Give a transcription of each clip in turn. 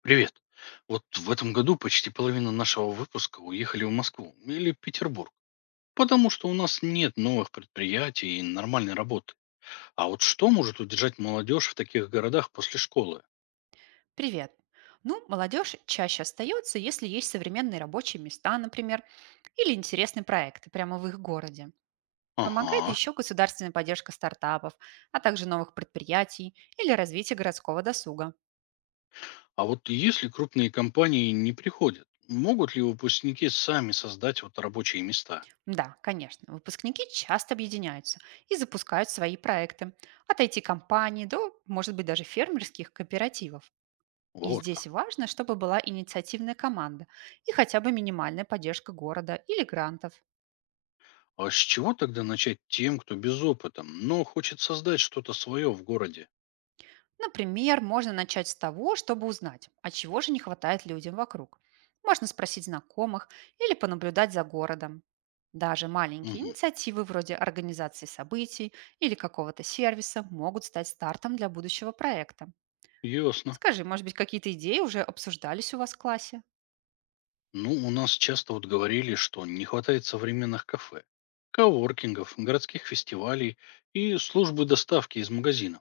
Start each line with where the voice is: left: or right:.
left: Привет. Вот в этом году почти половина нашего выпуска уехали в Москву или Петербург, потому что у нас нет новых предприятий и нормальной работы. А вот что может удержать молодежь в таких городах после школы?
right: Привет. Ну, молодежь чаще остается, если есть современные рабочие места, например, или интересные проекты прямо в их городе. Помогает
left: Ага.
right: еще государственная поддержка стартапов, а также новых предприятий или развитие городского досуга.
left: А вот если крупные компании не приходят, могут ли выпускники сами создать вот рабочие места?
right: Да, конечно, выпускники часто объединяются и запускают свои проекты, от IT-компаний до, может быть, даже фермерских кооперативов. И
left: Вот
right: здесь
left: как.
right: важно, чтобы была инициативная команда и хотя бы минимальная поддержка города или грантов.
left: А с чего тогда начать тем, кто без опыта, но хочет создать что-то свое в городе?
right: Например, можно начать с того, чтобы узнать, а чего же не хватает людям вокруг. Можно спросить знакомых или понаблюдать за городом. Даже маленькие
left: Угу.
right: инициативы вроде организации событий или какого-то сервиса могут стать стартом для будущего проекта.
left: Ясно.
right: Скажи, может быть, какие-то идеи уже обсуждались у вас в классе?
left: Ну, у нас часто вот говорили, что не хватает современных кафе, коворкингов, городских фестивалей и службы доставки из магазинов.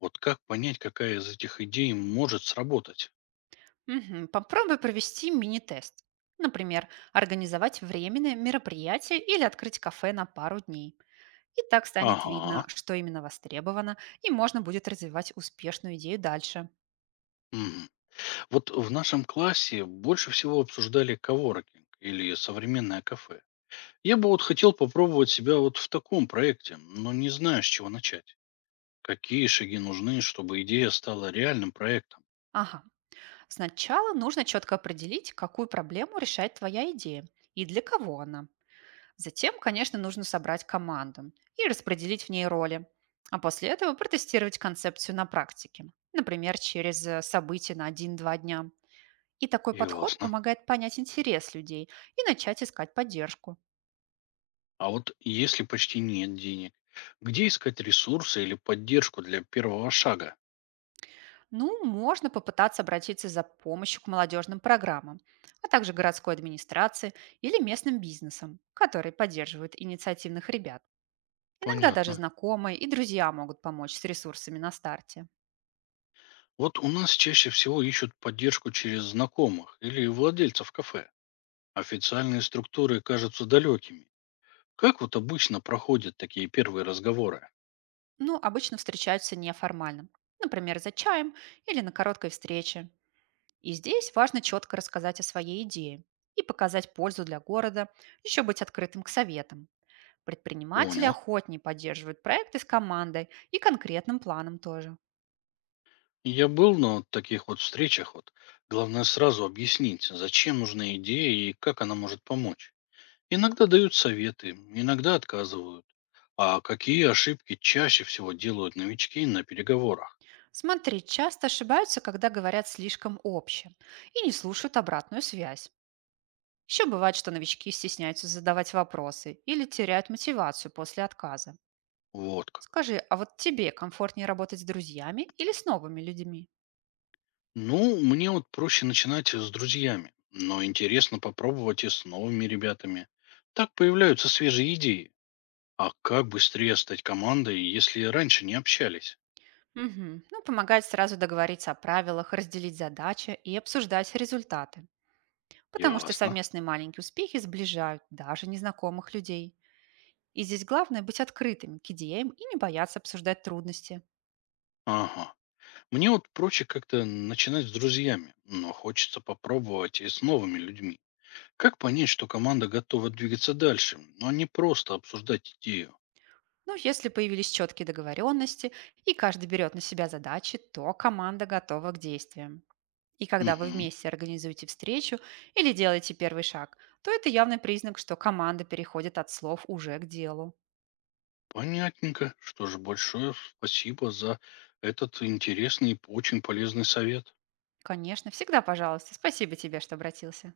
left: Вот как понять, какая из этих идей может сработать?
right: Мгм, попробуй провести мини-тест. Например, организовать временное мероприятие или открыть кафе на пару дней. И так станет видно,
left: Ага.
right: что именно востребовано, и можно будет развивать успешную идею дальше.
left: Мгм. Вот в нашем классе больше всего обсуждали коворкинг или современное кафе. Я бы вот хотел попробовать себя вот в таком проекте, но не знаю, с чего начать. Какие шаги нужны, чтобы идея стала реальным проектом?
right: Ага. Сначала нужно четко определить, какую проблему решает твоя идея и для кого она. Затем, конечно, нужно собрать команду и распределить в ней роли. А после этого протестировать концепцию на практике. Например, через события на один-два дня. И такой подход
left: Ясно.
right: помогает понять интерес людей и начать искать поддержку.
left: А вот если почти нет денег, где искать ресурсы или поддержку для первого шага?
right: Ну, можно попытаться обратиться за помощью к молодежным программам, а также городской администрации или местным бизнесам, которые поддерживают инициативных ребят. Иногда даже
left: Понятно.
right: знакомые и друзья могут помочь с ресурсами на старте.
left: Вот у нас чаще всего ищут поддержку через знакомых или владельцев кафе. Официальные структуры кажутся далекими. Как вот обычно проходят такие первые разговоры?
right: Ну, обычно встречаются неформально, например, за чаем или на короткой встрече. И здесь важно четко рассказать о своей идее и показать пользу для города, еще быть открытым к советам. Предприниматели
left: Понял.
right: охотнее поддерживают проекты с командой и конкретным планом тоже.
left: Я был на вот таких вот встречах. Вот. Главное сразу объяснить, зачем нужна идея и как она может помочь. Иногда дают советы, иногда отказывают. А какие ошибки чаще всего делают новички на переговорах?
right: Смотри, часто ошибаются, когда говорят слишком общим и не слушают обратную связь. Еще бывает, что новички стесняются задавать вопросы или теряют мотивацию после отказа.
left: Вот как.
right: Скажи, а вот тебе комфортнее работать с друзьями или с новыми людьми?
left: Ну, мне вот проще начинать с друзьями, но интересно попробовать и с новыми ребятами. Так появляются свежие идеи. А как быстрее стать командой, если раньше не общались?
right: Мгм. Ну, помогает сразу договориться о правилах, разделить задачи и обсуждать результаты. Потому что
left: Ясно.
right: совместные маленькие успехи сближают даже незнакомых людей. И здесь главное быть открытым к идеям и не бояться обсуждать трудности.
left: Ага. Мне вот проще как-то начинать с друзьями, но хочется попробовать и с новыми людьми. Как понять, что команда готова двигаться дальше, но не просто обсуждать идею?
right: Но если появились четкие договоренности и каждый берет на себя задачи, то команда готова к действиям. И когда вы
left: Угу.
right: вместе организуете встречу или делаете первый шаг, то это явный признак, что команда переходит от слов уже к делу.
left: Понятненько. Что ж, большое спасибо за этот интересный и очень полезный совет.
right: Конечно, всегда пожалуйста. Спасибо тебе, что обратился.